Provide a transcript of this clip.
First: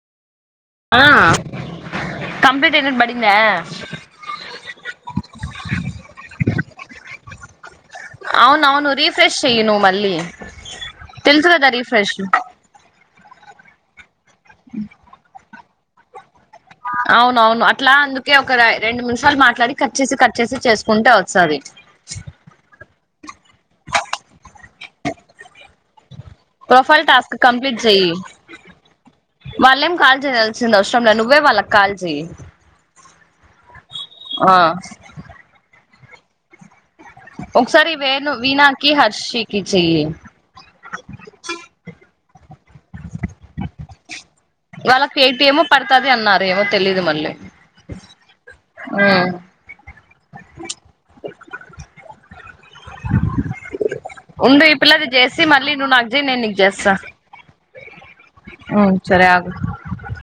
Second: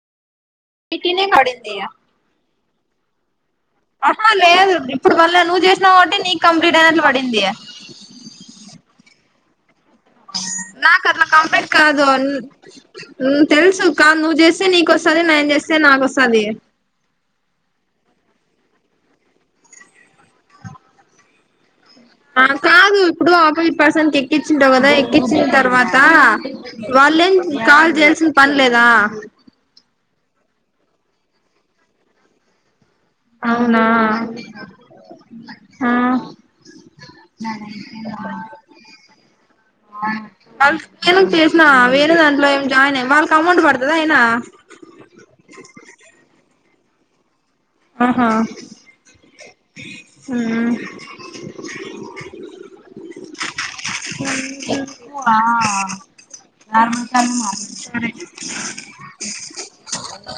ఆ నీటినే పడిందిగా కంప్లీట్ అయినట్టు పడిందా అహా లేదు ఇప్పుడు బల్లే నువ్వు చేసినావు కాబట్టి నీకు కంప్లీట్ అయినట్లు పడింది. ఫ్రెషెయ్యి నువ్వు మళ్ నాకు అట్లా కంప్లీట్ కాదు రీఫ్రెష్ ఉ తెల్సు కాదు నువ్వు చేస్తే నీకు వస్తది నేను చేస్ నాకుస్తది అవునవును అట్లా అందుకే ఒక రె రెండు నిమిషాలు మాట్లాడి కట్చేసి కట్చేసి చేసుకుంటే వస్తాది. ఆ కాదు ఇప్పుడు ఆపోజిట్ పర్సన్కి ఎక్కిచ్చిన త ఎక్కించిన్ తర్వాత ప్రొఫైల్ వాళ్ళేం టాస్క్ కంప్లీట్ కాల్ చెయ్యి చేయాల్సిన పనిలేదా వాళ్ళేం కాల్ చేయాల్సింది అవసరంలే నువ్వే వాళ్ళకి కాల్ చేయి అవునా ఆ ఒకసారి వేణు వాల్ వీణాకి హర్షికి చెయ్యి నేన్ గానీ చేసిన వేరే దాంట్లో ఏమ్ ఆయన ఇవ్వాల్ వాళ్ళకి ఎయిటీ ఏమో పడతాది అన్నారు ఏవర్ తెలీదు మళ్ళీ ఆహా ఉమ్. ఉండు ఈ పిల్లది చేసి మళ్ళీ నువ్వు నాకు చెయ్ మ్మ్ ఆ [inaudible] హ్మ్ సరే ఆగు